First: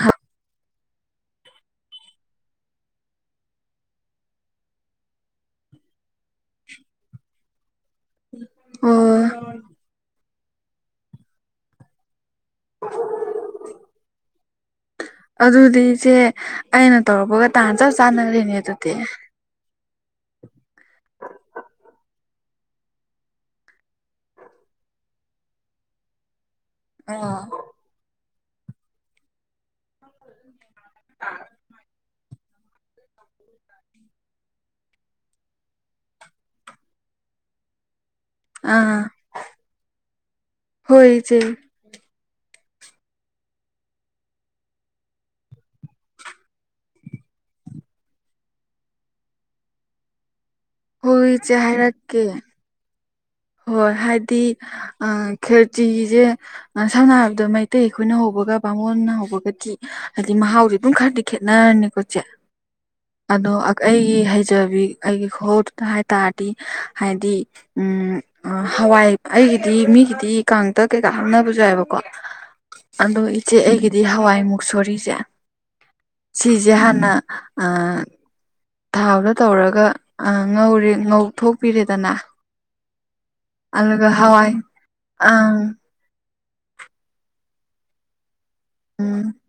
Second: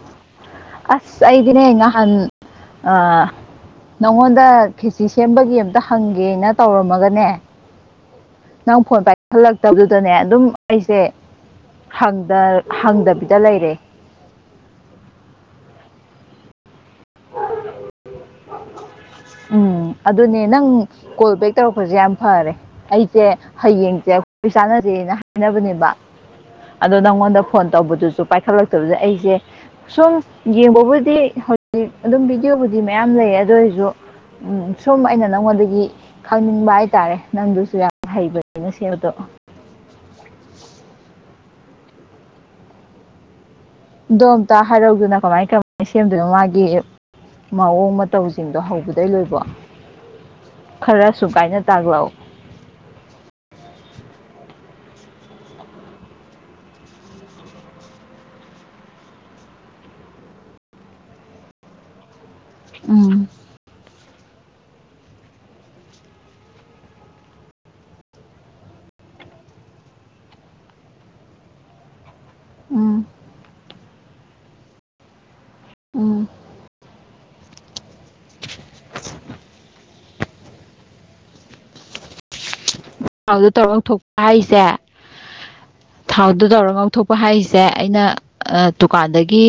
ꯍꯥ ꯑꯁ ꯑꯩꯗꯤꯅꯦ ꯉꯍꯥꯟ ꯑ ꯅꯉꯣꯟꯗ ꯈꯦꯁꯤ ꯁꯦꯝꯕꯒꯤ ꯑꯃꯝꯇ ꯍꯪꯒꯦꯅ ꯇꯧꯔꯝꯃꯒꯅꯦ ꯅꯪ ꯐꯣꯟ ꯑꯣ ꯄꯥꯏꯈꯠꯂꯛꯇꯕꯗꯨꯗꯅꯦ ꯑꯗꯨꯝ ꯑꯩꯁꯦ ꯍꯪ ꯗ ꯍꯪꯗꯕꯤꯗ ꯂꯩꯔꯦ ꯑꯗꯨꯗꯤ ꯏꯆꯦ ꯑꯩꯅ ꯇꯧꯔꯛꯄꯒ ꯇꯥꯟꯥꯟ ꯆꯞ ꯆꯥꯅꯔꯤꯅꯦ ꯑꯗꯨꯗꯤ ꯎꯝ ꯑꯗꯨꯅꯦ ꯅꯪ ꯀꯣꯜ ꯕꯦꯛ ꯇꯧꯔꯛꯄꯁꯦ ꯌꯥꯝ ꯐꯔꯦ ꯑꯩꯁꯦ ꯍꯌꯦꯡꯁꯦ ꯑꯩꯈꯣꯏ ꯆꯥꯟꯅꯁ ꯩꯅ ꯍꯥꯏꯅꯕꯅꯦꯕ ꯑꯗꯣ ꯑ ꯅꯪꯉꯣꯟꯗ ꯐꯣꯟ ꯇꯧꯕꯗꯨꯁꯨ ꯄꯥꯏꯈꯠꯂꯛꯇꯕꯗꯨꯗ ꯑꯩꯁꯦ ꯁꯨꯝ ꯌꯦꯡꯕꯕꯨꯗꯤ ꯍꯧꯖꯤꯛ ꯑꯗꯨꯝ ꯚꯤꯗꯤꯌꯣꯕꯨꯗꯤ ꯃꯌꯥꯝ ꯂꯩ ꯑꯗꯨ ꯑꯣꯏꯖꯨ ꯎꯝ ꯁꯨꯝ ꯑꯩꯅ ꯅꯪꯉꯣꯟꯗꯒꯤ ꯈꯪꯅꯤꯡꯕ ꯍꯥꯏꯇꯥꯔꯦ ꯅꯪꯗꯨꯁꯨ ꯌꯥꯝ ꯍꯩꯕꯅꯤꯅ ꯑꯥ ꯁꯤꯟꯕꯗꯣ ꯍꯣꯏ ꯏꯆꯦ ꯗꯣꯝꯇ ꯍꯥꯏꯔꯧꯗꯅꯥ ꯀꯃꯥꯏ ꯀꯃꯥꯏ ꯁꯦꯝꯗꯨꯏꯅꯣ ꯃꯥꯒꯤ ꯃꯋꯣꯡ ꯃꯇꯧꯖꯤꯡꯗꯣ ꯍꯧꯕꯗꯩ ꯂꯣꯏꯕꯧ ꯈꯔ ꯍꯣꯏ ꯏꯆꯦ ꯁꯨꯒꯥꯢꯅ ꯇꯥꯛꯂꯧ ꯍꯥꯏꯔꯛꯀꯦ ꯍꯣꯏ ꯍꯥꯏꯗꯤ ꯑ ꯈꯦꯔꯆꯤꯖꯦ ꯑ ꯁꯝꯅ ꯍꯥꯏꯕꯗ ꯃꯩꯇꯩ ꯑꯩꯈꯣꯏꯅ ꯍꯧꯕ ꯍꯧꯕꯒ ꯕꯥꯃꯣꯟꯅ ꯍꯧꯕꯒꯗꯤ ꯍꯥꯏꯗꯤ ꯃꯍꯥꯎꯗꯤ ꯑꯗꯨꯝ ꯈꯔꯗꯤ ꯈꯦꯠꯅꯔꯅꯤꯀꯣ ꯆꯦ ꯎꯝ ꯑꯗꯣ ꯑꯛ ꯑꯩ ꯒꯤ ꯍꯩꯖꯕꯤ ꯑꯩꯒꯤ ꯍꯣꯜꯗ ꯍꯥꯏ ꯇꯥꯔꯗꯤ ꯍꯥꯏꯗꯤ ꯎꯝ ꯑ ꯍꯋꯥꯏ ꯑꯩꯒꯤꯗꯤ ꯃꯤꯒꯤꯗꯤ ꯀꯥꯡꯇꯛ ꯀꯩꯀꯥ ꯍꯥꯞꯅꯕꯖꯨ ꯌꯥꯎꯋꯦꯕꯀꯣ ꯎꯝ ꯑꯗꯣ ꯏꯆꯦ ꯑꯩꯒꯤꯗꯤ ꯍꯋꯥꯏ ꯃꯨꯛꯁꯣꯔꯤꯖꯦ ꯎꯝ ꯁꯤꯖꯦ ꯍꯥꯟꯅ ꯑ ꯑꯥ ꯉꯧꯔꯦ ꯉꯧꯊꯣꯛꯄꯤꯔꯦꯗꯅ ꯊꯥꯎꯗ ꯇꯧꯔ ꯉꯧꯊꯣꯛ ꯑꯗꯨꯒ ꯍꯋꯥꯏ ꯍꯥꯏꯖꯦ ꯑꯪ ꯊꯥꯎ ꯗꯨ ꯇꯧꯔ ꯉꯧꯊꯣꯛꯄ ꯍꯥꯏꯖꯦ ꯑꯩꯅ ꯑ ꯎꯝ ꯗꯨꯀꯥꯟꯗꯒꯤ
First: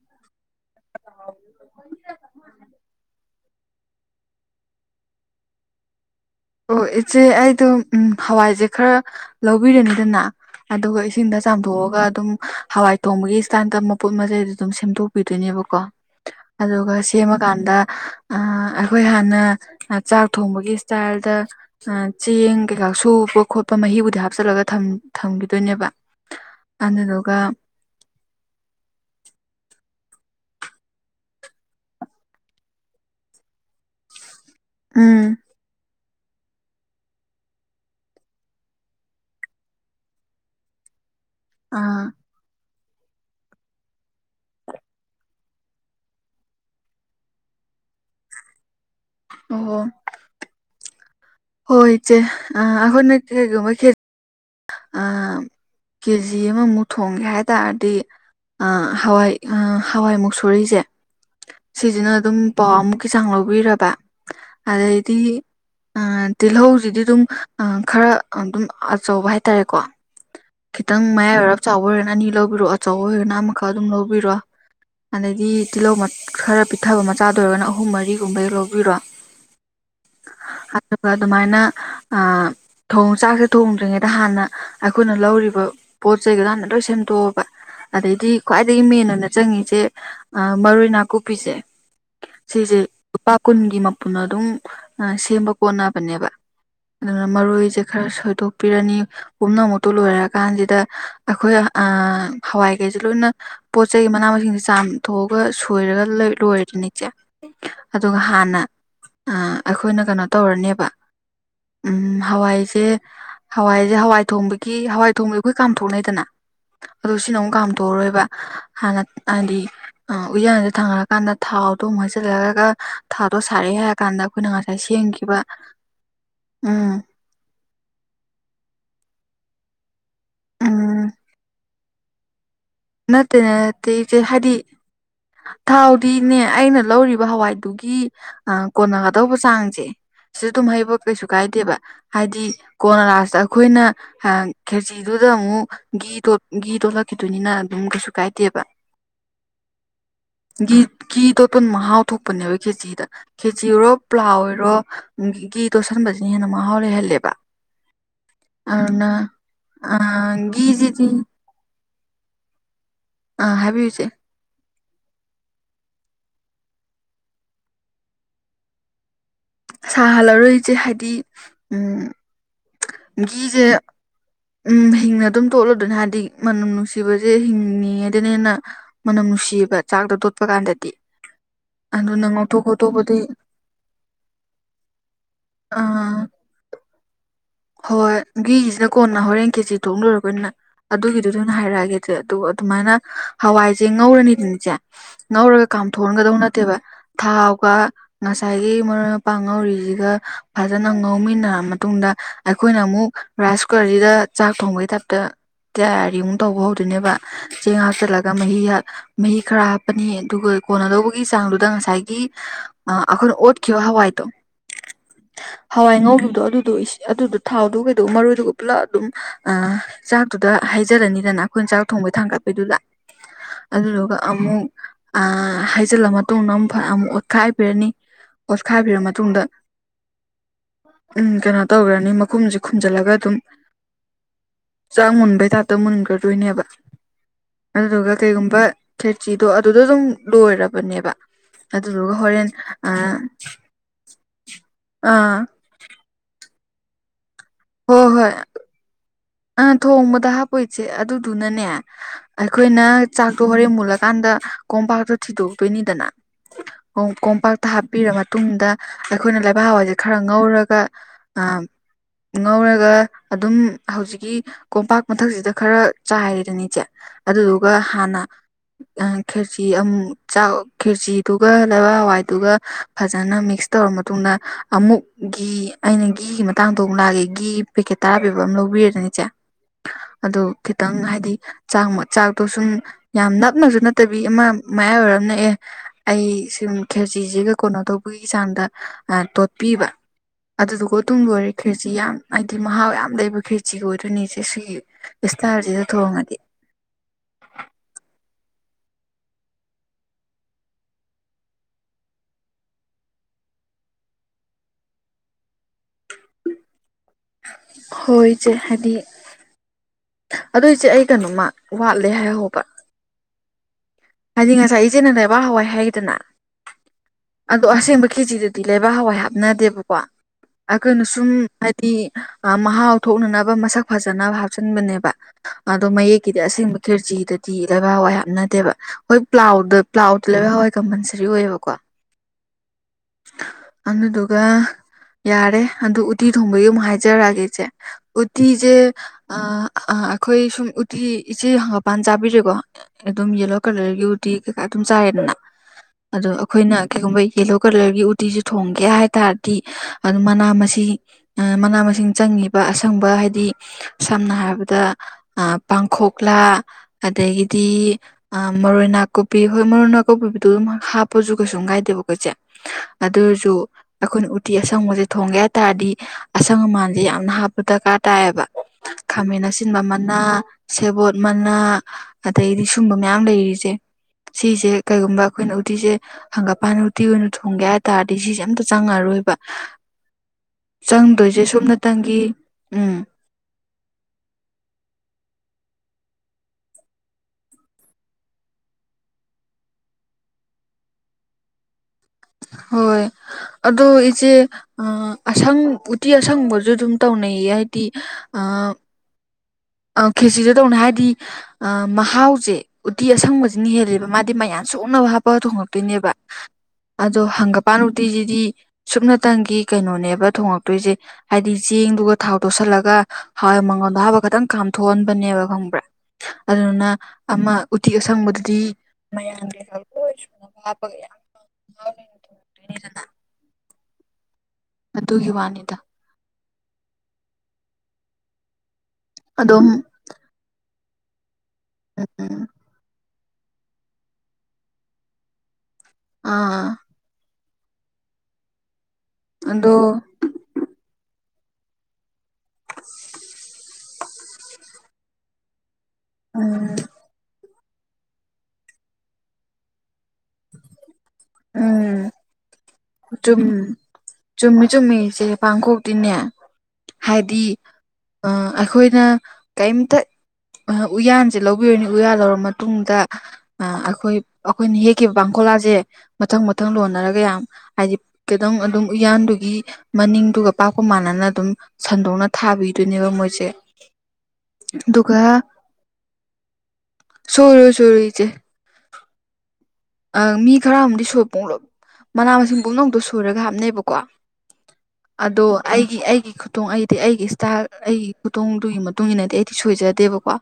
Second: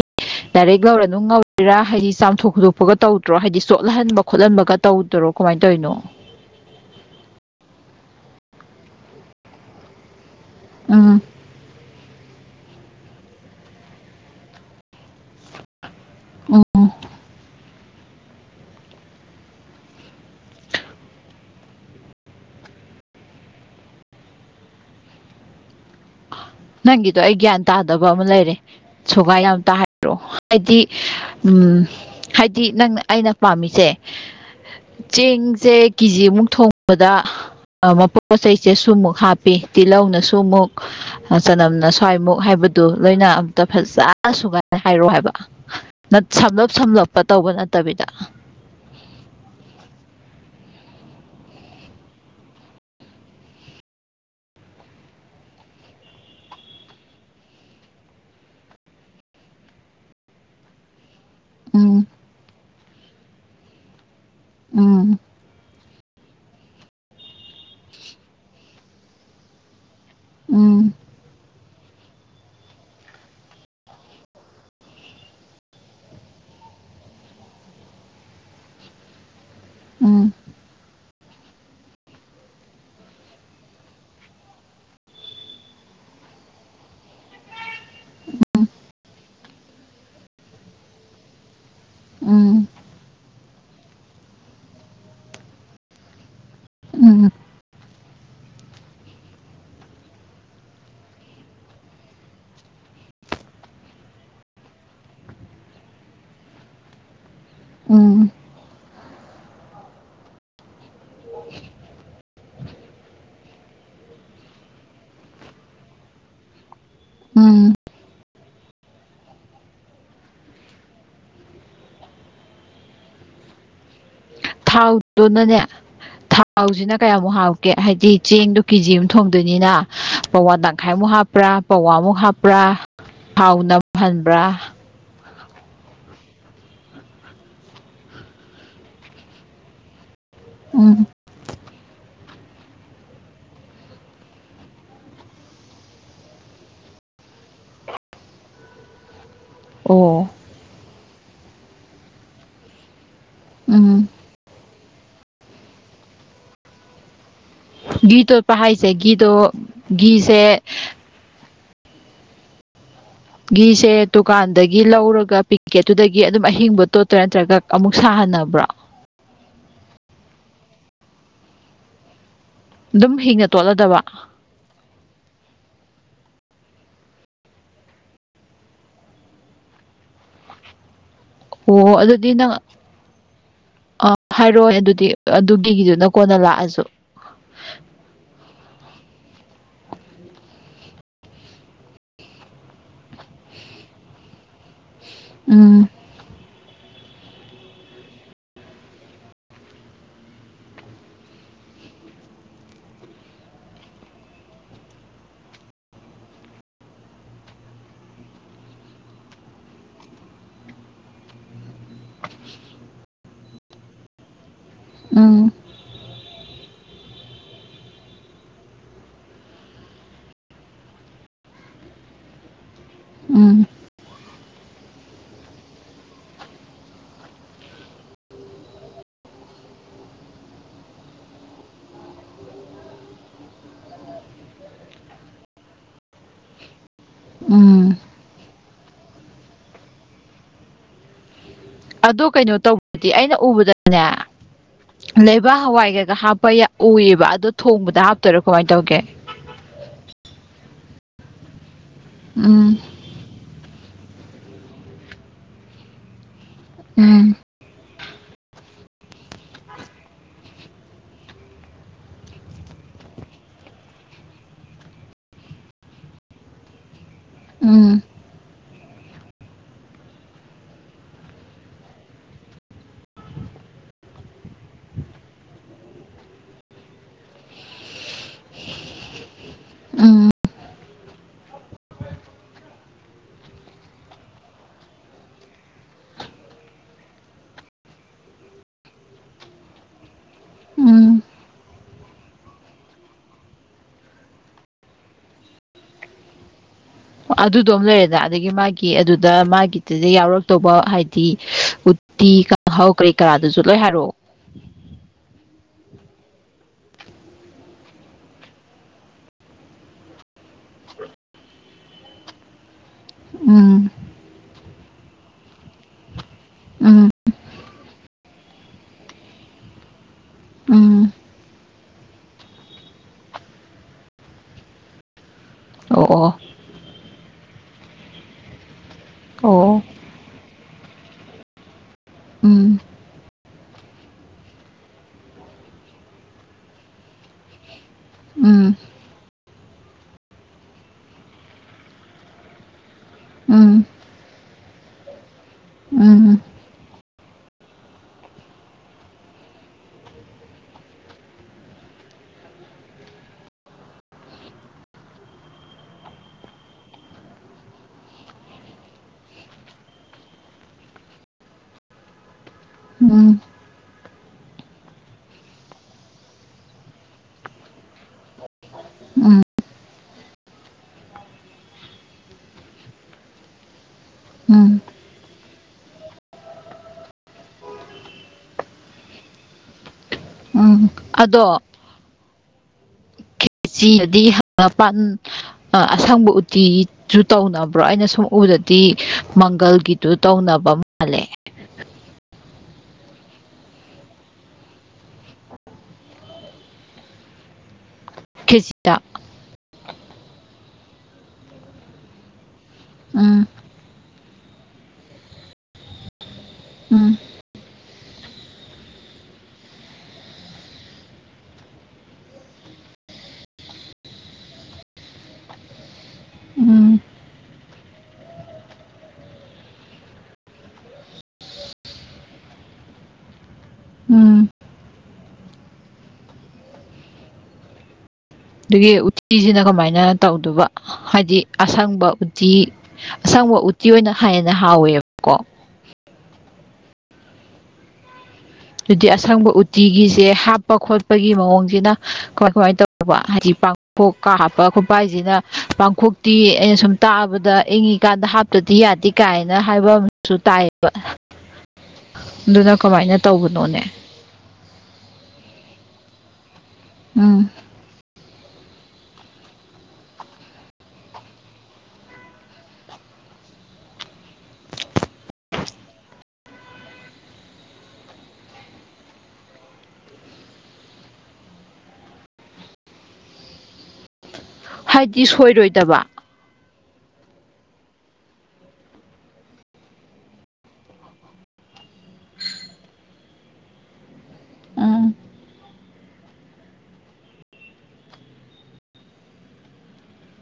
ꯗꯥꯏꯔꯦꯛ ꯂꯧꯔ ꯗꯨꯝ ꯉꯧꯔꯤꯔꯥ ꯍꯥꯏꯗꯤ ꯆꯥꯝꯊꯣꯛ ꯈꯣꯇꯣꯛꯄꯒ ꯇꯧ ꯗ꯭ꯔꯣ ꯍꯥꯏꯗꯤ ꯆꯣꯠꯂꯍꯟꯕ ꯈꯣꯠꯍꯟꯕꯒ ꯇꯧꯗ꯭ꯔꯣ ꯀꯃꯥꯏ ꯇꯧꯔꯤꯅꯣ ꯑꯣ ꯏꯆꯦ ꯑꯩꯗꯣ ꯎꯝ ꯍꯋꯥꯏꯖꯦ ꯈꯔ ꯂꯧꯕꯤꯔꯅꯤꯗꯅ ꯑꯗꯨꯒ ꯎꯝ ꯏꯁꯤꯡꯗ ꯆꯥꯝꯊꯣꯛꯑꯒ ꯑꯗꯨꯝ ꯍꯋꯥꯏ ꯊꯣꯡꯕꯒꯤ ꯏ꯭ꯀꯥꯟꯇ ꯃꯄꯣꯠ ꯃꯆꯩꯗꯨꯖꯨ ꯑꯗꯨꯝ ꯁꯦꯝꯇꯣꯛꯄꯤꯗꯨꯏꯅꯦꯕꯀꯣ ꯎꯝ ꯑꯗꯨꯒ ꯁꯦꯝꯃꯀꯥꯟꯗ ꯑ ꯑꯩꯈꯣꯏ ꯍꯥꯟꯅ ꯆꯥꯛ ꯊꯣꯡꯕꯒꯤ ꯏꯁꯇꯥꯏꯜ ꯇ ꯑ ꯆꯦꯡ ꯀꯩꯀꯥ ꯁꯨꯕ ꯈꯣꯠꯄ ꯃꯍꯤꯕꯨꯗꯤ ꯍꯥꯞꯆꯜꯂꯒ ꯊꯝ ꯊꯝꯒꯤꯗꯨꯏꯅꯦꯕ ꯅꯪꯒꯤꯗꯣ ꯑꯩ ꯒ꯭ꯌꯥꯟ ꯇꯥꯗꯕ ꯑꯃ ꯂꯩꯔꯦ ꯁꯣꯒꯥꯏ ꯌꯥꯝ ꯇꯥ ꯍꯥꯢ ꯔꯣ ꯑꯥꯏꯗꯤ ꯎꯝ ꯍꯥꯏꯗꯤ ꯅꯪꯅ ꯑꯩꯅ ꯄꯥꯝꯃꯤꯁꯦ ꯎꯝ ꯆꯦꯡꯖꯦ ꯀꯦꯖꯤꯃꯨꯛ ꯊꯣꯡꯕꯗ ꯑ ꯃꯄꯣꯠ ꯃꯆꯩꯆꯦꯁꯨ ꯑꯃꯨꯛ ꯍꯥꯞꯄꯤ ꯇꯤꯜꯂꯧꯅꯁꯨ ꯑꯃꯨꯛ ꯃ ꯆꯅꯝꯅ ꯑꯥ ꯁ꯭ꯋꯥꯏꯃꯨꯛ ꯍꯥꯏꯕ ꯗꯨ ꯂꯣꯏꯅꯥ ꯑꯝꯇ ꯐꯖꯅ ꯁꯨꯒꯥꯏꯅ ꯍꯥꯏꯔꯣ ꯍꯥꯏꯕ ꯅꯠ ꯁꯝꯂꯞ ꯁꯝꯂꯞꯄ ꯇꯧꯕ ꯅꯠꯇ ꯇꯕꯤꯗ ꯑꯣ ꯍꯣꯏ ꯏꯆꯦ ꯑ ꯑꯈꯣꯏꯅ ꯀꯩꯒꯨꯝꯕ ꯈꯦ ꯑ ꯀꯦ ꯖꯤ ꯑꯃꯃꯨꯛ ꯊꯣꯡꯒꯦ ꯍꯥꯏ ꯇꯥꯔꯗꯤ ꯑ ꯍꯋꯥꯏ ꯑ ꯍꯋꯥꯏ ꯃꯨꯛꯁꯣꯔꯤꯖꯦ ꯎꯝ ꯁꯤꯖꯤꯅ ꯑꯗꯨꯝ ꯄꯋꯥ ꯑꯃꯨꯛꯀꯤ ꯆꯥꯡ ꯂꯧꯕꯤꯔꯕ ꯑꯗꯩꯗꯤ ꯎꯝ ꯑ ꯇꯤꯜꯍꯧꯖꯤꯗꯤ ꯑꯗꯨꯝ ꯑ ꯈꯔ ꯑꯗꯨꯝ ꯑꯆꯧꯕ ꯍꯥꯏꯇꯥꯔꯦꯀꯣ ꯎꯝ ꯈꯤꯇꯪ ꯃꯌꯥꯏ ꯑꯣꯏꯔꯞ ꯆꯥꯎꯕ ꯑꯣꯏꯔꯅ ꯑꯅꯤ ꯂꯧꯕꯤꯔꯣ ꯑꯆꯧꯕ ꯑꯣꯏꯔꯒꯅ ꯑꯃꯈꯛ ꯑꯗꯨꯝ ꯂꯧꯕꯤꯔꯣ ꯑꯗꯩꯗꯤ ꯇꯤꯜꯂꯧ ꯃ ꯈꯔ ꯄꯤꯛꯊꯕ ꯃꯆꯥꯗꯣ ꯑꯣꯏꯔꯒꯅ ꯑꯍꯨꯝ ꯃꯔꯤꯒꯨꯝꯕꯩ ꯂꯧꯕꯤꯔꯣ ꯎꯝ ꯑꯗꯨꯒ ꯑꯗꯨꯃꯥꯏꯅ ꯑꯥ ꯊꯣꯡ ꯆꯥꯛꯁꯦ ꯊꯣꯡ ꯗ꯭ꯔꯤꯉꯩꯗ ꯍꯥꯟꯅ ꯑꯩꯈꯣꯏꯅ ꯂꯧꯔꯤꯕ ꯄꯣꯠ ꯆꯩꯒꯗꯣ ꯍꯥꯟꯅ ꯂꯣꯏ ꯁꯦꯝꯇꯣꯛꯑꯕ ꯑꯗꯩꯗꯤ ꯈ꯭ꯋꯥꯏꯗꯒꯤ ꯃꯦꯟ ꯑꯣꯏꯅ ꯆꯪꯉꯤꯖꯦ ꯑ ꯃꯔꯣꯏ ꯅꯥꯀꯨꯞꯄꯤꯖꯦ ꯎꯝ ꯁꯤꯖꯦ ꯂꯨꯄꯥ ꯀꯨꯟꯒꯤ ꯃꯄꯨꯟ ꯑꯗꯨꯝ ꯑ ꯁꯦꯝꯕ ꯀꯣꯟꯅꯕꯅꯦꯕ ꯑꯗꯨꯅ ꯎꯝ ꯃꯔꯣꯏꯖꯦ ꯈꯔ ꯁꯣꯏꯗꯣꯛ ꯄꯤꯔꯅꯤ ꯄꯨꯝꯅꯃꯨꯛꯇꯨ ꯂꯣꯏꯔꯀꯥꯟꯖꯤꯗ ꯑꯩꯈꯣꯏ ꯑ ꯍꯋꯥꯏꯒꯩꯖꯦ ꯂꯣꯏꯅ ꯄꯣꯠ ꯆꯩ ꯃꯅꯥ ꯃꯁꯤꯡꯁꯦ ꯆꯥꯝꯊꯣꯛꯑꯒ ꯁꯣꯏꯔꯒ ꯂꯣꯏꯔꯦꯗꯅꯦ ꯏꯆꯦ ꯑꯗꯨꯒ ꯎꯝ ꯍꯥꯟꯅ ꯑ ꯑꯩꯈꯣꯏꯅ ꯀꯩꯅꯣ ꯇꯧꯔꯅꯦꯕ ꯎꯝ ꯍꯋꯥꯏꯁꯦ ꯍꯋꯥꯏꯁꯦ ꯍꯋꯥꯏ ꯊꯣꯡꯕꯒꯤ ꯍꯋꯥꯏ ꯊꯣꯡꯕꯒꯤ ꯑꯩꯈꯣꯏ ꯀꯥꯝꯊꯣꯛꯅꯩꯗꯅ ꯑꯗ ꯁꯤꯅ ꯑꯃꯨꯛ ꯎꯝ ꯀꯥꯝꯊꯣꯛꯑꯔꯣꯏꯕ ꯍꯥꯟꯅ ꯍꯥꯏꯗꯤ ꯎꯌꯥꯟꯗ ꯊꯥꯡꯅꯔꯀꯥꯟꯗ ꯊꯥꯎ ꯊꯥꯎꯗꯣ ꯑꯃꯨꯛ ꯍꯩꯖꯤꯜꯂꯒ ꯊꯥꯗꯣ ꯁꯥꯔꯦ ꯍꯥꯏꯔ ꯀꯥꯟꯗ ꯑꯩꯈꯣꯏꯅ ꯉꯁꯥꯏ ꯁꯦꯝꯈꯤꯕ ꯊꯥꯎꯗꯨꯣꯅꯅꯦ ꯊꯥꯎꯁꯤꯅ ꯎꯝ ꯀꯌꯥꯃꯨꯛ ꯍꯥꯎꯀꯦ ꯍꯥꯏꯗꯤ ꯆꯦꯡꯗꯣ ꯀꯦꯖꯤ ꯑꯃ ꯊꯣꯡꯗꯣꯏꯅꯤꯅ ꯄꯋꯥ ꯇꯪꯈꯥꯏꯃꯨꯛ ꯎꯝ ꯍꯥꯞꯄ꯭ꯔꯥ ꯄꯋꯥꯃꯨꯛ ꯍꯥꯞꯄ꯭ꯔꯥ ꯅꯠꯇꯦꯅꯦ ꯊꯥꯎ ꯅꯠꯇꯦ ꯏꯆꯦ ꯍꯥꯏꯗꯤ ꯅꯝꯍꯟꯕ꯭ꯔꯥ ꯊꯥꯎꯗꯤꯅꯦ ꯑꯩꯅ ꯂꯧꯔꯤꯕ ꯍꯋꯥꯏꯗꯨꯒꯤ ꯑ ꯀꯣꯟꯅꯒꯗꯧꯕ ꯆꯥꯡꯁꯦ ꯁꯤꯗ ꯑꯗꯨꯝ ꯍꯩꯕ ꯎꯝ ꯀꯩꯁꯨ ꯀꯥꯏꯗꯦꯕ ꯍꯥꯏꯗꯤ ꯀꯣꯟꯅ ꯂꯁꯇ ꯑꯩꯈꯣꯏꯅ ꯍꯥ ꯈꯦꯆꯗꯨꯗ ꯑꯃꯨꯛ ꯘꯤ ꯘꯤ ꯇꯣꯂꯛ ꯗꯨꯅꯤꯅ ꯑꯗꯨꯝ ꯀꯩꯁꯨ ꯀꯥꯏꯗꯦꯕ ꯑꯣ ꯒꯤ ꯇꯣꯄꯟ ꯃꯍꯥꯎ ꯊꯣꯛꯄꯅꯦꯕ ꯈꯦꯆꯤꯗ ꯈꯦꯆꯤ ꯑꯣꯏꯔꯣ ꯎꯝ ꯄ꯭ꯂꯥꯎ ꯑꯣꯏꯔꯣ ꯒꯤ ꯇꯣꯠꯁꯟꯕꯁꯤꯅ ꯍꯦꯟꯅ ꯃꯍꯥꯎ ꯂꯩꯍꯜꯂꯦꯕ ꯘꯤ ꯇꯣꯠꯄ ꯍꯥꯏꯁꯦ ꯑꯅ ꯘꯤꯗꯣ ꯑ ꯘꯤꯁꯦ ꯒꯤꯖꯤꯗꯤ ꯑꯥ ꯍꯥꯏꯕꯤꯌꯨ ꯒꯤꯁꯦ ꯏꯆꯦ ꯇꯨ ꯀꯥꯟꯗꯩ ꯒꯤ ꯂꯧꯔꯒ ꯄꯤꯀꯦꯠꯇꯨꯗꯒꯤ ꯑꯗꯨꯝ ꯑꯍꯤꯡꯕ ꯇꯣꯠꯇ꯭ꯔꯥ ꯅꯠꯇ꯭ꯔꯒ ꯑꯃꯨꯛ ꯁꯥꯍꯟꯅꯕ꯭ꯔꯣ ꯁꯥꯍꯜꯂꯔꯣꯏ ꯏꯆꯦ ꯍꯥꯏꯗꯤ ꯎꯝ ꯑꯗꯨꯝ ꯍꯤꯡꯅ ꯘꯤꯁꯦ ꯇꯣꯠꯂꯗꯕ ꯎꯝ ꯍꯤꯡꯅ ꯑꯗꯨꯝ ꯇꯣꯠꯂꯨꯗꯣꯏꯅꯦ ꯍꯥꯏꯗꯤ ꯃꯅꯝ ꯅꯨꯡꯁꯤꯕꯁꯦ ꯍꯤꯡꯉꯉꯗꯅ ꯍꯦꯟꯅ ꯃꯅꯝ ꯅꯨꯡꯁꯤꯕ ꯆꯥꯛꯇ ꯇꯣꯠꯄ ꯀꯥꯟꯗꯗꯤ ꯑꯣ ꯑꯗꯨꯅ ꯑꯗꯨꯗꯤ ꯅꯪ ꯉꯧꯊꯣꯛ ꯈꯣꯠꯇꯣꯛꯄꯗꯤ ꯑ ꯍꯥꯏꯔꯛꯑꯣ ꯑꯗꯨꯗꯤ ꯑꯗꯨꯒꯤꯒꯤꯗꯨꯅ ꯑꯥ ꯀꯣꯟꯅ ꯂꯥꯛꯑꯁꯨ ꯍꯣꯏ ꯒꯤꯁ ꯁꯤꯗ ꯀꯣꯟꯅ ꯍꯣꯔꯦꯟ ꯀꯦꯖꯤ ꯊꯣꯛꯂꯔꯕꯅꯤꯅ ꯑꯗꯨꯒꯤꯗꯨꯗ ꯑꯣꯏꯅ ꯍꯥꯏꯔꯛꯑꯒꯦꯁ ꯑꯗꯨ ꯑꯗꯨꯃꯥꯏꯅ ꯍꯋꯥꯏꯁꯦ ꯁꯤꯦ ꯉꯧꯔꯅꯤꯗꯅꯤꯆꯦ ꯉꯧꯔꯒ ꯀꯥꯝ ꯎꯝ ꯊꯣꯛꯍꯟꯒꯗꯧ ꯅꯠꯇꯦꯕ ꯊꯥꯎꯒ ꯉꯁꯥꯏꯒꯤ ꯃꯔꯣꯏ ꯃꯄꯥꯡ ꯉꯧꯔꯤꯁꯤꯒ ꯐꯖꯅ ꯉꯧꯃꯤꯟꯅꯔ ꯃꯇꯨꯡꯗ ꯑꯩꯈꯣꯏꯅ ꯑꯃꯨꯛ ꯔꯥꯏꯁ ꯀꯨꯀꯔꯁꯤꯗ ꯆꯥꯛ ꯊꯣꯡꯕꯒꯤ ꯇꯥꯏꯞꯇ ꯇꯌꯥꯔꯤꯃꯨꯛ ꯇꯧꯕ ꯍꯧꯗꯣꯏꯅꯦꯕ ꯆꯦꯡ ꯍꯥꯞꯆꯜꯂꯒ ꯃꯍꯤ ꯃꯍꯤ ꯈꯔ ꯍꯥꯞꯄꯅꯤ ꯑꯗꯨꯒ ꯀꯣꯟꯅꯗꯧꯕꯒꯤ ꯆꯥꯡꯗꯨꯗ ꯉꯁꯥꯏꯒꯤ ꯑꯥ ꯑꯩꯈꯣꯏꯅ ꯑꯣꯠꯈꯤꯕ ꯍꯋꯥꯏꯗꯣ ꯎꯝ ꯍꯋꯥꯏ ꯉꯧꯕꯗꯣ ꯑꯗꯨꯗꯣ ꯑꯗꯨꯗ ꯊꯥꯎꯗꯨ ꯀꯩꯗ ꯃꯔꯣꯏꯗꯨꯒ ꯄꯨꯂꯞ ꯑꯗꯨꯝ ꯑ ꯆꯥꯛꯇꯨꯗ ꯍꯥꯏꯩꯖꯔꯅꯤꯗꯅ ꯑꯩꯈꯣꯏꯅ ꯆꯥꯛ ꯊꯣꯡꯕꯩ ꯊꯥꯡꯒꯠ ꯗꯨꯗ ꯎꯝ ꯑꯗꯨꯗꯨꯒ ꯑꯃꯨꯛ ꯑꯥ ꯍꯩꯖꯤꯜꯂ ꯃꯇꯨꯡꯗ ꯑꯃꯨꯛ ꯑꯃꯨꯛ ꯑꯣꯠꯈꯥꯏꯕꯤꯔꯅꯤ ꯑꯣꯠꯈꯥꯏꯕꯤꯔ ꯃꯇꯨꯡꯗ ꯎꯝ ꯀꯩꯅꯣ ꯇꯧꯈ꯭ꯔꯅꯤ ꯃꯈꯨꯝꯁꯦ ꯈꯨꯝꯖꯤꯜꯂꯒ ꯑꯗꯨꯝ ꯆꯥꯛ ꯃꯨꯟꯕꯩ ꯇꯥꯞꯇ ꯃꯨꯟꯈ꯭ꯔꯗꯣꯏꯅꯦꯕ ꯎꯝ ꯑꯗꯨꯗꯨꯒ ꯀꯩꯒꯨꯝꯕ ꯈꯦꯆꯗꯣ ꯑꯗꯨꯗ ꯑꯗꯨꯝ ꯂꯣꯏꯔꯕꯅꯦꯕ ꯑꯗꯨꯗꯨꯒ ꯑꯗꯣ ꯍꯣꯔꯦꯟ ꯀꯩꯅꯣ ꯇꯧꯕꯗꯤ ꯑꯥ ꯑꯩꯅ ꯎꯕꯗꯅꯦ ꯑꯥ ꯂꯩꯕꯥꯛ ꯍꯋꯥꯏꯒꯩꯒ ꯍꯥꯞꯄ ꯎꯏꯑꯕ ꯑꯗꯣ ꯊꯣꯡꯕꯗ ꯍꯣꯏ ꯍꯣꯏ ꯍꯥꯞꯇꯣꯏꯔꯣ ꯀꯃꯥꯏꯅ ꯇꯧꯒꯦ ꯑꯥ ꯊꯣꯡꯕꯗ ꯍꯥꯞꯄꯣꯏ ꯏꯆꯦ ꯑꯗꯨꯗꯨꯅꯅꯦ ꯎꯝ ꯑꯩꯈꯣꯏꯅ ꯆꯥꯛꯇꯣ ꯍꯣꯔꯦꯟ ꯃꯨꯜꯂꯛ ꯀꯥꯟꯗ ꯀꯣꯝꯄꯥꯛꯇ ꯊꯤꯗꯣꯛꯇꯣꯏꯅꯤꯗꯅ ꯎꯝ ꯀꯣꯝꯄꯥꯛꯇ ꯍꯥꯄ ꯄꯤꯔ ꯃꯇꯨꯡꯗ ꯑꯩꯈꯣꯏꯅ ꯂꯩꯕꯥꯛ ꯍꯋꯥꯁꯦ ꯈꯔ ꯉꯧꯔꯒ ꯑꯥ ꯉꯧꯔꯒ ꯑꯗꯨꯝ ꯍꯧꯖꯤꯛꯀꯤ ꯀꯣꯝꯄꯥꯛ ꯃꯊꯛꯁꯤꯗ ꯈꯔ ꯆꯥꯏꯔꯦꯗꯅ ꯏꯆꯦ ꯑꯗꯨꯗꯨꯒ ꯎꯝ ꯍꯥꯟꯅ ꯈꯦꯔꯆꯤ ꯑꯃꯨꯛ ꯈꯦꯔꯆꯤꯗꯨꯒ ꯂꯩꯕꯥꯛ ꯍꯋꯥꯏꯗꯨꯒ ꯐꯖꯅ ꯃꯤꯛꯁ ꯇꯧ ꯇꯧꯔꯕ ꯃꯇꯨꯡꯗ ꯑꯃꯨꯛ ꯘꯤ ꯑꯩꯅ ꯘꯤꯒꯤ ꯃꯇꯥꯡꯗ ꯑꯃꯨꯛ ꯂꯑꯒꯦ ꯘꯤ ꯄꯦꯀꯦꯠ ꯇꯔꯥ ꯄꯤꯕ ꯑꯃ ꯂꯧ ꯕꯤꯔꯦꯗꯅ ꯏꯆꯦ ꯎꯝ ꯑꯗꯨ ꯈꯤꯇꯪ ꯍꯥꯏꯗꯤ ꯆꯥꯛ ꯆꯥꯛꯇꯣ ꯁꯨꯝ ꯌꯥꯝ ꯅꯞꯅꯁꯨ ꯅꯠꯇꯕꯤ ꯑꯃ ꯃꯌꯥꯏ ꯑꯣꯏꯔꯝꯅ ꯑꯦ ꯑꯩ ꯁꯨꯝ ꯈꯦꯆꯁꯤꯒ ꯀꯩꯅꯣ ꯇꯧꯕꯒꯤ ꯆꯥꯡꯗ ꯇꯣ ꯄꯤꯕ ꯑꯗꯨꯗꯨꯒ ꯇꯨꯡ ꯎꯝ ꯂꯣꯏꯔꯦ ꯈꯔꯁꯤ ꯌꯥꯝ ꯍꯥꯏꯗꯤ ꯃꯍꯥꯎ ꯌꯥꯝ ꯂꯩꯕ ꯈꯤꯔꯆ ꯆꯤꯒ ꯑꯣꯏꯗꯅꯤꯁꯦ ꯁꯤꯒꯤ ꯕꯤꯁꯇꯥꯜꯁꯤꯗ ꯊꯣꯡꯉꯗꯤ ꯑꯗꯨꯗꯣ ꯑꯃ ꯂꯩꯔꯦꯗꯅ ꯑꯗꯒꯤ ꯃꯥꯒꯤ ꯑꯗꯨꯗ ꯃꯥꯒꯤꯗꯨꯗ ꯌꯥꯎꯔꯛꯇꯧꯕ ꯍꯥꯏꯗꯤ ꯎꯠꯇꯤ ꯀꯥꯡꯍꯥꯎ ꯀꯔꯤ ꯀꯔꯥ ꯑꯗꯨꯖꯨ ꯂꯣꯏ ꯍꯔꯛꯑꯣ [inaudible] ꯍꯣꯏ ꯏꯆꯦ ꯍꯥꯏꯗꯤ ꯑꯗꯨ ꯏꯆꯦ ꯑꯩ ꯀꯩꯅꯣꯃ ꯋꯥꯠꯂꯦ ꯍꯥꯏꯍꯧꯕ ꯎꯝ ꯍꯥꯏꯗꯤ ꯉꯁꯥꯏ ꯏꯆꯦ ꯅꯪ ꯂꯩꯕꯥꯛ ꯍꯋꯥꯏ ꯍꯥꯏꯒꯤꯗꯅ ꯎꯝ ꯑꯗꯣ ꯑꯁꯦꯡꯕ ꯈꯦꯠꯖꯤꯗꯗꯤ ꯂꯩꯕꯥꯛ ꯍꯋꯥꯏ ꯍꯥꯞꯅꯗꯦꯕꯀꯣ ꯑꯗꯨꯅ ꯎꯝ ꯁꯨꯝ ꯃꯍꯥꯎ ꯊꯣꯛꯅꯅꯕ ꯃꯁꯛ ꯐꯖꯅꯕ ꯍꯥꯞꯆꯤꯟꯕꯅꯦꯕ ꯑꯗꯣ ꯑꯣ ꯑꯣ ꯃꯌꯦꯛꯀꯤꯗꯤ ꯑꯁꯦꯡꯕ ꯈꯦꯔꯆꯤꯗꯗꯤ ꯂꯩꯕꯥꯛ ꯋꯥꯏ ꯍꯥꯞꯅꯗꯦꯕ ꯍꯣꯏ ꯄ꯭ꯂꯥꯎꯗ ꯑꯣ ꯄ꯭ꯂꯥꯎꯗ ꯂꯩꯕ ꯍꯋꯥꯏ ꯀꯝꯄꯜꯁꯔꯤ ꯑꯣꯏꯌꯦꯕꯀꯣ ꯎꯝ ꯑꯗꯨ ꯗꯨꯒ ꯌꯥꯔꯦ ꯑꯗꯨ ꯎꯠꯇꯤ ꯊꯣꯡꯕꯒꯤ ꯑꯃꯨꯛ ꯍꯥꯏꯖꯔꯛꯑꯒꯦ ꯏꯆꯦ ꯎꯠꯇꯤꯁꯦ ꯎꯝ ꯑꯥ ꯑꯥ ꯑꯩꯈꯣꯏ ꯁꯨꯝ ꯎꯇꯤ ꯏꯆꯦ ꯍꯪꯒꯄꯥꯟ ꯆꯥꯕꯤꯔꯦꯀꯣ ꯑꯗꯨꯝ ꯌꯦꯜꯂꯣ ꯎꯝ ꯀꯂꯔꯒꯤ ꯎꯇꯤ ꯀꯩꯀꯥ ꯑꯗꯨꯝ ꯆꯥꯔ ꯗꯅ ꯑꯗꯣ ꯎꯝ ꯑꯩꯈꯣꯏꯅ ꯀꯩꯒꯨꯝꯕ ꯌꯦꯂꯣ ꯀꯂꯔꯒꯤ ꯎꯇꯤꯁꯨ ꯊꯣꯡꯒꯦ ꯍꯥꯏ ꯇꯥꯔꯗꯤ ꯑꯗꯨ ꯃꯅꯥ ꯃꯁꯤꯡ ꯃꯁꯤꯡ ꯃꯁꯤꯡ ꯆꯪꯉꯤꯕ ꯑꯁꯪꯕ ꯍꯥꯏꯗꯤ ꯁꯝꯅ ꯍꯥꯏꯔꯕꯗ ꯄꯥꯡꯈꯣꯛꯂꯥ ꯑꯗꯒꯤꯗꯤ ꯑꯥ ꯃꯔꯣꯏ ꯅꯥꯀꯨꯞꯄꯤ ꯍꯣꯏ ꯃꯔꯣꯏ ꯅꯥꯀꯨꯞꯄꯤꯕꯨꯗꯨ ꯍꯥꯞꯄꯁꯨ ꯀꯩꯁꯨꯝ ꯀꯥꯏꯦ ꯀꯥꯏꯗꯦꯕ ꯀꯣ ꯏꯆꯦ ꯑꯗꯨꯏꯁꯨ ꯑꯩꯈꯣꯏꯅ ꯎꯇꯤ ꯑꯁꯪꯕꯁꯦ ꯊꯣꯡꯒꯦ ꯍꯥꯏ ꯇꯥꯔꯗꯤ ꯑꯁꯪ ꯑꯃꯥꯟꯁꯦ ꯌꯥꯝꯅ ꯍꯥꯞꯄ ꯗꯔꯀꯥꯔ ꯇꯥꯏꯌꯦꯕ ꯎꯝ ꯎꯝ ꯈꯥꯃꯦꯟ ꯑꯁꯤꯟꯕ ꯃꯅꯥ ꯁꯦꯕꯣꯠ ꯃꯅꯥ ꯑꯗꯩꯗꯤ ꯁꯨꯝꯕ ꯃꯌꯥꯝ ꯂꯩꯔꯤ ꯏꯆꯦ ꯁꯤꯁꯦ ꯎꯝ ꯀꯩꯒꯨꯝꯕ ꯑꯩꯈꯣꯏꯅ ꯎꯇꯤꯁꯦ ꯍꯪꯒ ꯍꯪꯒꯥꯝꯄꯥꯂ ꯅꯨꯨꯇꯤ ꯑꯣꯏꯅ ꯊꯣꯡꯒꯦ ꯍꯥꯏ ꯇꯥꯔꯗꯤ ꯁꯤꯁꯦ ꯑꯝꯇ ꯆꯪꯉꯔꯣꯏꯕ ꯎꯝ ꯆꯪꯗꯣꯏꯁꯦ ꯑꯗꯣ ꯁꯨꯞꯅꯇꯪꯒꯤ ꯎꯝ ꯆꯤꯗꯗꯤ ꯄꯥꯟ ꯑꯁꯪꯕ ꯎꯇꯤꯁꯨꯨ ꯇꯧꯅꯕ꯭ꯔꯣ ꯑꯩꯅ ꯁꯨꯝ ꯎꯗ ꯗꯗꯤ ꯃꯪꯒꯜꯒꯤꯗꯨ ꯇꯧꯅꯕ ꯃꯥꯜꯂꯦ ꯍꯣꯏ ꯑꯗꯣ ꯏꯆꯦ ꯑꯁꯪ ꯎꯇꯤ ꯑꯁꯪꯕꯁꯨ ꯑꯗꯨꯝ ꯇꯧꯅꯩꯌꯦ ꯍꯥꯏꯗꯤ ꯈꯦꯠꯆꯤꯗ ꯑꯥ ꯈꯦꯁꯤꯗ ꯇꯧꯅꯤ ꯍꯥꯏꯗꯤ ꯃꯍꯥꯎꯁꯦ ꯎꯇꯤ ꯎꯝ ꯑꯁꯪꯕꯁꯤꯅ ꯍꯦꯜꯂꯦꯕ ꯃꯥ ꯗꯤ ꯃꯌꯥꯝ ꯁꯣꯛꯅꯕ ꯍꯥꯞꯄꯒ ꯊꯣꯡꯉꯛꯇꯣꯏꯅꯦꯕ ꯎꯝ ꯑꯗꯣ ꯍꯪꯒꯄꯥꯟ ꯔꯨꯇꯤꯁꯤꯗꯤ ꯁꯨꯞꯅꯇꯪꯒꯤ ꯀꯩꯅꯣꯅꯦꯕ ꯊꯣꯡꯉꯛꯇꯣꯏꯁꯦ ꯍꯥꯏꯗꯤ ꯆꯦꯡꯗꯨꯒ ꯊꯥꯎ ꯇꯣꯠꯁꯤꯜꯂꯒ ꯍ ꯃꯉꯣꯟꯗꯣ ꯍꯥꯕ ꯈꯛꯇꯪ ꯀꯥꯝꯊꯣꯛꯍꯟꯕꯅꯦꯕ ꯈꯪꯕ꯭ꯔꯥ ꯑꯗꯨꯅ ꯎꯝ ꯑꯃ ꯎꯇꯤ ꯑꯁꯪꯕꯗꯨꯗꯤ ꯃꯌꯥꯝꯒꯤ ꯌꯥꯝ [unintelligible] ꯎꯝ ꯑꯗꯨꯒꯤ ꯋꯥꯅꯤꯗ ꯗꯨꯒꯤ ꯎꯠꯇꯤꯁꯤꯅ ꯑꯗꯨꯝ ꯀꯃꯥꯏꯅ ꯇꯧꯗꯨꯕ ꯍꯥꯏꯗꯤ ꯑꯁꯪꯕ ꯎꯝ ꯎꯠꯇꯤ ꯑꯁꯪꯕ ꯎꯇꯤ ꯑꯣꯏꯅ ꯍꯥꯏꯟꯅ ꯍꯥꯎꯋꯦꯕꯀꯣ ꯑꯥ ꯑꯗꯨꯗꯤ ꯑꯁꯪꯕ ꯑꯗꯣ ꯎꯇꯤꯒꯤꯁꯦ ꯍꯥꯞꯄ ꯈꯣꯠꯄꯒꯤ ꯃꯑꯣꯡꯁꯤꯅ ꯀꯃꯥꯏ ꯀꯃꯥꯏ ꯇꯧꯕ ꯍꯥꯏꯗꯤ ꯄꯥꯡꯈꯣꯛꯀꯥ ꯍꯥꯞꯄ ꯈꯣꯠꯄ ꯍꯥꯏꯁꯤꯅ ꯄꯥꯡ ꯈꯣꯛꯇꯤ ꯎꯝ ꯑꯩꯅ ꯁꯨꯝ ꯇꯥꯛꯕꯗ ꯏꯪꯉꯤꯀꯥꯟꯗ ꯍꯥꯞꯇꯗꯤ ꯌꯥꯗꯦ ꯀꯥꯏꯅ ꯍꯥꯏꯕ ꯑꯃ ꯁꯨ ꯇꯥꯏꯌꯦꯕ ꯎꯝ ꯑꯗꯨꯅ ꯀꯃꯥꯏꯅ ꯆꯨꯝ ꯇꯧꯕꯅꯣꯅꯦ ꯆꯨꯝꯃꯤ ꯆꯨꯝꯃꯤ ꯏꯆꯦ ꯄꯥꯡꯈꯣꯛꯇꯤꯅꯦ ꯍꯥꯏꯗꯤ ꯎꯝ ꯑꯥ ꯑꯩꯈꯣꯏꯅ ꯀꯩꯝꯇ ꯎꯌꯥꯟꯁꯦ ꯂꯧꯕꯤꯔꯅꯤ ꯎꯌꯥꯟ ꯂꯧꯔ ꯃꯇꯨꯡꯗ ꯑ ꯑꯩꯈꯣꯏ ꯑꯩꯈꯣꯏꯅ ꯍꯦꯛ ꯈꯤꯕ ꯄꯥꯡꯈꯣꯛꯂꯥꯁꯦ ꯃꯊꯪ ꯃꯊꯪ ꯂꯣꯟꯅꯔꯒ ꯌꯥꯝ ꯍꯥꯏꯗꯤ ꯈꯤꯇꯪ ꯑꯗꯨꯝ ꯎꯌꯥꯟꯗꯨꯒꯤ ꯃꯅꯤꯡꯗꯨꯒ ꯄꯥꯛꯄ ꯃꯥꯟꯅꯅ ꯑꯗꯨꯝ ꯁꯟꯗꯣꯛꯅ ꯊꯥꯕꯤ ꯗꯨꯅꯦꯕ ꯃꯣꯢꯁꯦ ꯍꯥꯏꯗꯤ ꯁꯣꯏꯔꯣꯏꯗꯕ ꯁꯣꯢꯔꯣꯏ ꯁꯣꯢꯔꯣꯢ ꯏꯆꯦ ꯑ ꯃꯤ ꯈꯔ ꯑꯃꯗꯤ ꯁꯣꯏꯕ ꯄꯨꯡꯂꯣꯞ ꯃꯅꯥ ꯃꯁꯤꯡ ꯄꯨꯝꯅꯛꯇꯣ ꯁꯣꯏꯔꯒ ꯍꯥꯞꯅꯩꯑꯦꯕꯀꯣ ꯎꯝ ꯑꯗꯣ ꯑꯩꯒꯤ ꯑꯩꯒꯤ ꯈꯨꯊꯣꯡ ꯑꯩꯗꯤ ꯑꯩꯒꯤ ꯏꯁꯇꯥꯏꯜ ꯑꯩꯒꯤ ꯈꯨꯊꯣꯡꯗꯨꯒꯤ ꯃꯇꯨꯡ ꯏꯟꯅꯗꯤ ꯑꯩꯗꯤ ꯁꯣꯢ ꯁꯣꯏꯖꯗꯦꯕꯀꯣ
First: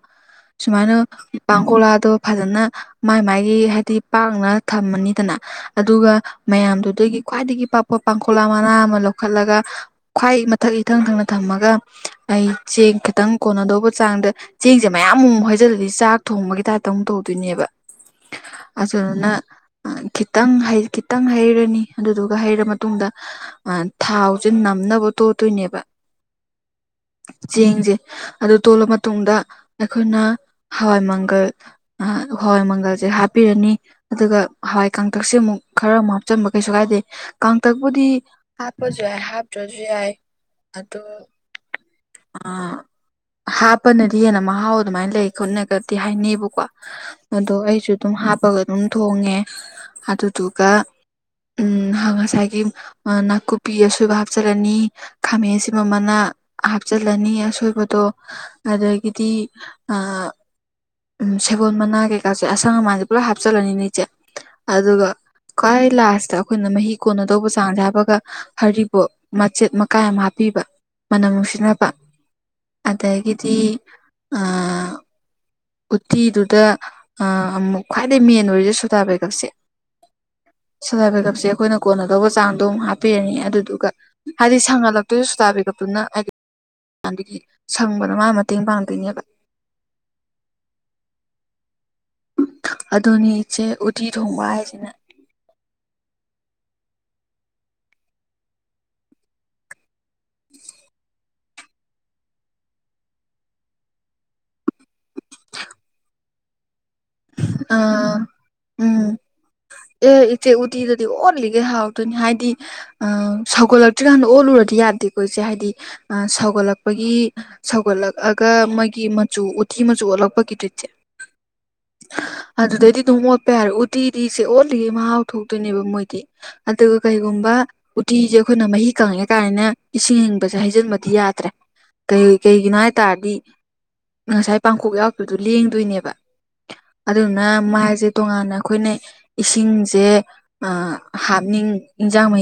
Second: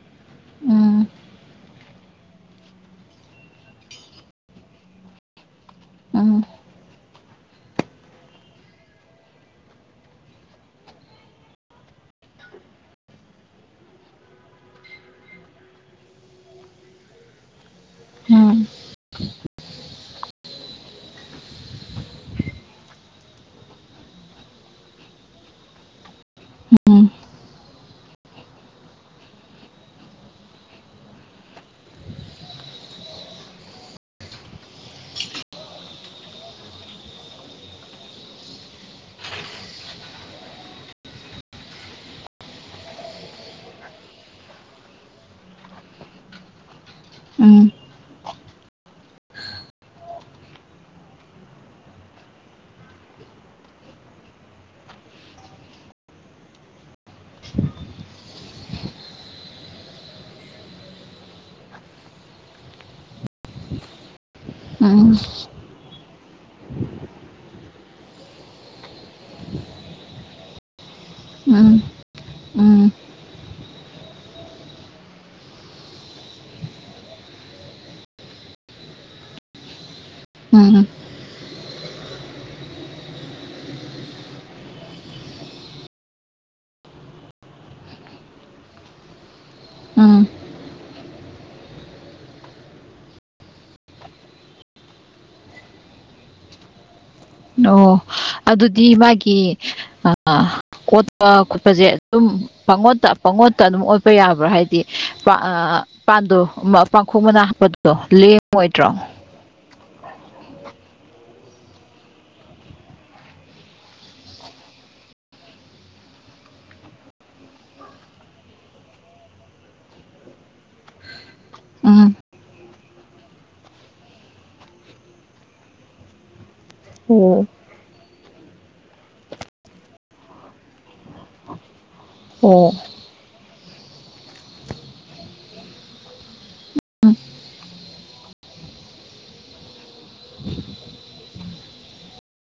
ꯁꯨꯃꯥꯏꯅ ꯎꯝ ꯄꯥꯡꯈꯣꯂꯥꯗꯣ ꯐꯖꯅ ꯃꯥꯏ ꯃꯥꯥꯏꯒꯤ ꯍꯥꯏꯗꯤ ꯄꯥꯛꯅ ꯊꯝꯃꯅꯤꯗꯅ ꯑꯗꯨꯒ ꯎꯝ ꯃꯌꯥꯝꯗꯨꯗꯒꯤ ꯈ꯭ꯋꯥꯏꯗꯒꯤ ꯄꯥꯛꯄ ꯄꯥꯡꯈꯣꯂꯥ ꯃꯅꯥ ꯑꯃ ꯂꯧ ꯂꯧꯈꯠꯂꯒ ꯈ꯭ꯋꯥꯏ ꯃꯊꯛ ꯏꯊꯪ ꯊꯪꯅ ꯊꯝꯃꯒ ꯑꯩ ꯆꯦꯡ ꯈꯤꯇꯪ ꯀꯣꯟꯅꯗꯧꯕ ꯆꯥ ꯡꯗ ꯆꯦꯡꯁꯦ ꯃꯌꯥꯝ ꯑꯃꯨꯛ ꯍꯩꯖꯤꯜꯂꯗꯤ ꯆꯥꯛ ꯊꯣꯡꯕꯒꯤ ꯇꯥꯏꯞꯇ ꯑꯃꯨꯛ ꯇꯧꯗꯣꯏꯅꯦꯕ ꯎꯝ ꯑꯗꯨꯗꯨꯅ ꯈꯤꯇꯪ ꯈꯤꯇꯪ ꯍꯩꯔꯅꯤ ꯑꯗꯨꯗꯨꯒ ꯍꯩꯔ ꯃꯇꯨꯡꯗ ꯊꯥꯎꯁꯦ ꯅꯝꯅꯕ ꯇꯣꯠꯇꯣꯏꯅꯦꯕ ꯎꯝ ꯆꯦꯡꯁꯦ ꯑꯗꯨ ꯇꯣꯠꯂ ꯃꯇꯨꯡꯗ ꯑꯩꯈꯣꯏꯅ ꯍꯋꯥꯏ ꯃꯪꯒꯜ ꯍꯣꯏ ꯃꯪꯒꯜꯁꯦ ꯍꯥꯞ ꯄꯤꯔꯅꯤ ꯑꯗꯨꯒ ꯍꯋꯥꯏ ꯀꯥꯡꯇꯛꯁꯦ ꯑꯃꯨꯛ ꯈꯔ ꯑꯃꯨꯛ ꯍꯥꯞꯆꯤꯟꯕ ꯀꯩꯁꯨ ꯀꯥꯏꯗꯦ ꯀꯥꯡꯇꯛꯄꯨꯗꯤ ꯍꯥꯞꯄꯖꯨ ꯌꯥꯢ ꯍꯥꯞꯇ꯭ꯔꯖꯨ ꯌꯥꯥꯏ ꯑꯗꯨ ꯑ ꯍꯥꯞꯄꯅꯗꯤ ꯍꯦꯟꯅ ꯃꯍꯥꯎ ꯑꯗꯨꯃꯥꯏꯅ ꯂꯩ ꯈꯣꯠꯅꯒꯗꯤ ꯍꯥꯏꯅꯩꯕꯀꯣ ꯑꯗꯣ ꯎꯝ ꯑꯩꯁꯨ ꯑꯗꯨꯝ ꯍꯥꯞꯄꯒ ꯑꯗꯨꯝ ꯊꯣꯡꯉꯦ ꯑꯗꯨꯗꯨꯒ ꯎꯝ ꯉꯁꯥꯏꯒꯤ ꯅꯥꯀꯨꯞꯄꯤ ꯑꯁꯣꯏꯕ ꯍꯥꯞꯆꯤꯜꯂꯅꯤ ꯈꯥꯃꯦꯟ ꯑꯁꯤꯟꯕ ꯃꯅꯥ ꯍꯥꯞꯆꯤꯜꯂꯅꯤ ꯑꯁꯣꯏꯕꯗꯣ ꯑꯗꯒꯤꯗꯤ ꯑ ꯎꯝ ꯁꯦꯕꯣꯠ ꯃꯅꯥ ꯀꯩꯀꯥꯁꯦ ꯑꯁ ꯑꯁꯪ ꯑꯃꯥꯟꯁꯦ ꯄꯨꯂꯞ ꯍꯥꯞꯆꯤꯜꯂꯅꯤꯅ ꯏꯆꯦ ꯑꯗꯨꯒ ꯎꯝ ꯈ꯭ꯋꯥꯏ ꯂꯥꯁ ꯇ ꯑꯩꯈꯣꯏꯅ ꯃꯍꯤ ꯀꯣꯟꯅ ꯗꯧꯕ ꯆꯥꯡꯁꯦ ꯍꯥꯞꯄꯒ ꯍꯔꯤꯕꯣꯞ ꯃꯆꯦꯠ ꯃꯀꯥꯏ ꯑꯃ ꯍꯥꯞꯄꯤꯕ ꯃꯅꯝ ꯅꯨꯡꯁꯤꯟꯅꯕ ꯎꯝ ꯑꯗꯒꯤꯗꯤ ꯑ ꯎꯇꯤꯗꯨꯗ ꯑꯃꯨꯛ ꯈ꯭ꯋꯥꯏꯗꯩ ꯃꯦꯟ ꯑꯣꯏꯔꯤꯁꯦ ꯁꯨꯗꯥꯕꯩꯒꯞꯁꯦ ꯎꯝ ꯁꯣꯗꯥ ꯕꯥꯢꯒꯞꯁꯦ ꯑꯩꯈꯣꯏꯅ ꯀꯣꯟꯅꯗꯧꯕ ꯆꯥꯡꯗꯣ ꯑꯃꯨꯛ ꯍꯥꯞꯄꯤꯔꯅꯤ ꯑꯗꯨꯗꯨꯒ ꯍꯥꯏꯗꯤ ꯁꯪꯍꯜꯂꯛꯇꯣꯏꯁꯨ ꯁꯣꯗꯥꯕꯥꯢꯒꯞ ꯇꯨꯅ ꯍꯥꯏꯗꯤ ꯗꯒꯤ ꯁꯪꯕꯗ ꯃꯥꯅ ꯃꯇꯦꯡ ꯄꯥꯡꯗꯣꯏꯅꯦꯕ [inaudible] ꯎꯝ ꯑꯗꯨꯅꯤ ꯏꯆꯦ ꯎꯠꯇꯤ ꯊꯣꯡꯕ ꯍꯥꯏꯁꯤꯅ ꯑꯣ ꯑꯗꯨꯗꯤ ꯃꯥꯒꯤ ꯑꯥ ꯀꯣꯠꯄ ꯈꯣꯠꯄꯁꯦ ꯑꯗꯨꯝ ꯄꯪꯉꯣꯠꯇ ꯄꯪꯉꯣꯠꯇ ꯑꯗꯨꯝ ꯑꯣꯠꯄ ꯌꯥꯕ꯭ꯔꯥ ꯍꯥꯏ ꯑꯥ ꯄꯥꯟꯗꯣ ꯄꯥꯡꯈꯣꯛ ꯃꯅꯥ ꯑ ꯍꯥꯞꯄꯗꯣ ꯂꯦꯡꯉꯣꯏꯗ꯭ꯔꯣ ꯎꯝ ꯑꯦ ꯏꯆꯦ ꯎꯇꯤꯗꯗꯤ ꯑꯣꯠꯂꯤ ꯒꯩ ꯍꯥꯎꯗꯣꯢꯅꯦ ꯍꯥꯏꯗꯤ ꯑꯥ ꯁꯧꯒꯠꯂꯛꯇ꯭ꯔꯤ ꯀꯥꯟꯗ ꯑꯣꯠꯂꯨꯔꯗꯤ ꯌꯥꯗꯦꯀꯣ ꯏꯆꯦ ꯍꯥꯏꯗꯤ ꯁꯧ ꯒꯠꯂꯛꯄꯒꯤ ꯁꯧꯒꯠꯂꯛꯑꯒ ꯃꯣꯏꯒꯤ ꯃꯆꯨ ꯎꯊꯤ ꯃꯆꯨ ꯑꯣꯜꯂꯛꯄꯒꯤ ꯗ꯭ꯔꯤꯠꯁꯦ ꯎꯝ ꯑꯗꯨꯗꯩꯗꯤ ꯑꯗꯨꯝ ꯑꯣꯠꯄ ꯌꯥꯔꯦ ꯎꯠꯇꯤꯗꯤ ꯁꯦ ꯑꯣꯠꯂꯤꯉꯪ ꯃꯍꯥꯎ ꯊꯣꯛꯇꯣꯏꯅꯦꯕ ꯃꯣꯏꯗꯤ ꯑꯗꯨꯒ ꯎꯝ ꯀꯩꯒꯨꯝꯕ ꯎꯇꯤꯁꯦ ꯑꯩꯈꯣꯏꯅ ꯃꯍꯤ ꯀꯪꯉꯦ ꯀꯥꯏꯅꯅꯦ ꯏꯁꯤꯡ ꯑꯌꯤꯡꯕꯁꯦ ꯍꯖꯤꯟꯕ ꯗꯤ ꯌꯥꯗ꯭ꯔꯦ ꯀꯩ ꯑꯣ ꯀꯩꯒꯤꯅꯣ ꯍꯥꯏꯇꯥꯔꯗꯤ ꯉꯁꯥꯏ ꯄꯥꯡꯈꯣꯛ ꯌꯥꯎꯈꯤꯕꯗꯨꯣ ꯂꯦꯡꯗꯣꯏꯅꯦꯕ ꯑꯗꯨꯗꯨꯅ ꯃꯥꯁꯦ ꯇꯣꯉꯥꯟꯅ ꯑꯩꯈꯣꯏꯅ ꯏꯁꯤꯡꯁꯦ ꯑꯥ ꯍꯥꯞꯅꯤꯡ ꯏꯟꯖꯥꯡ ꯃꯍꯤ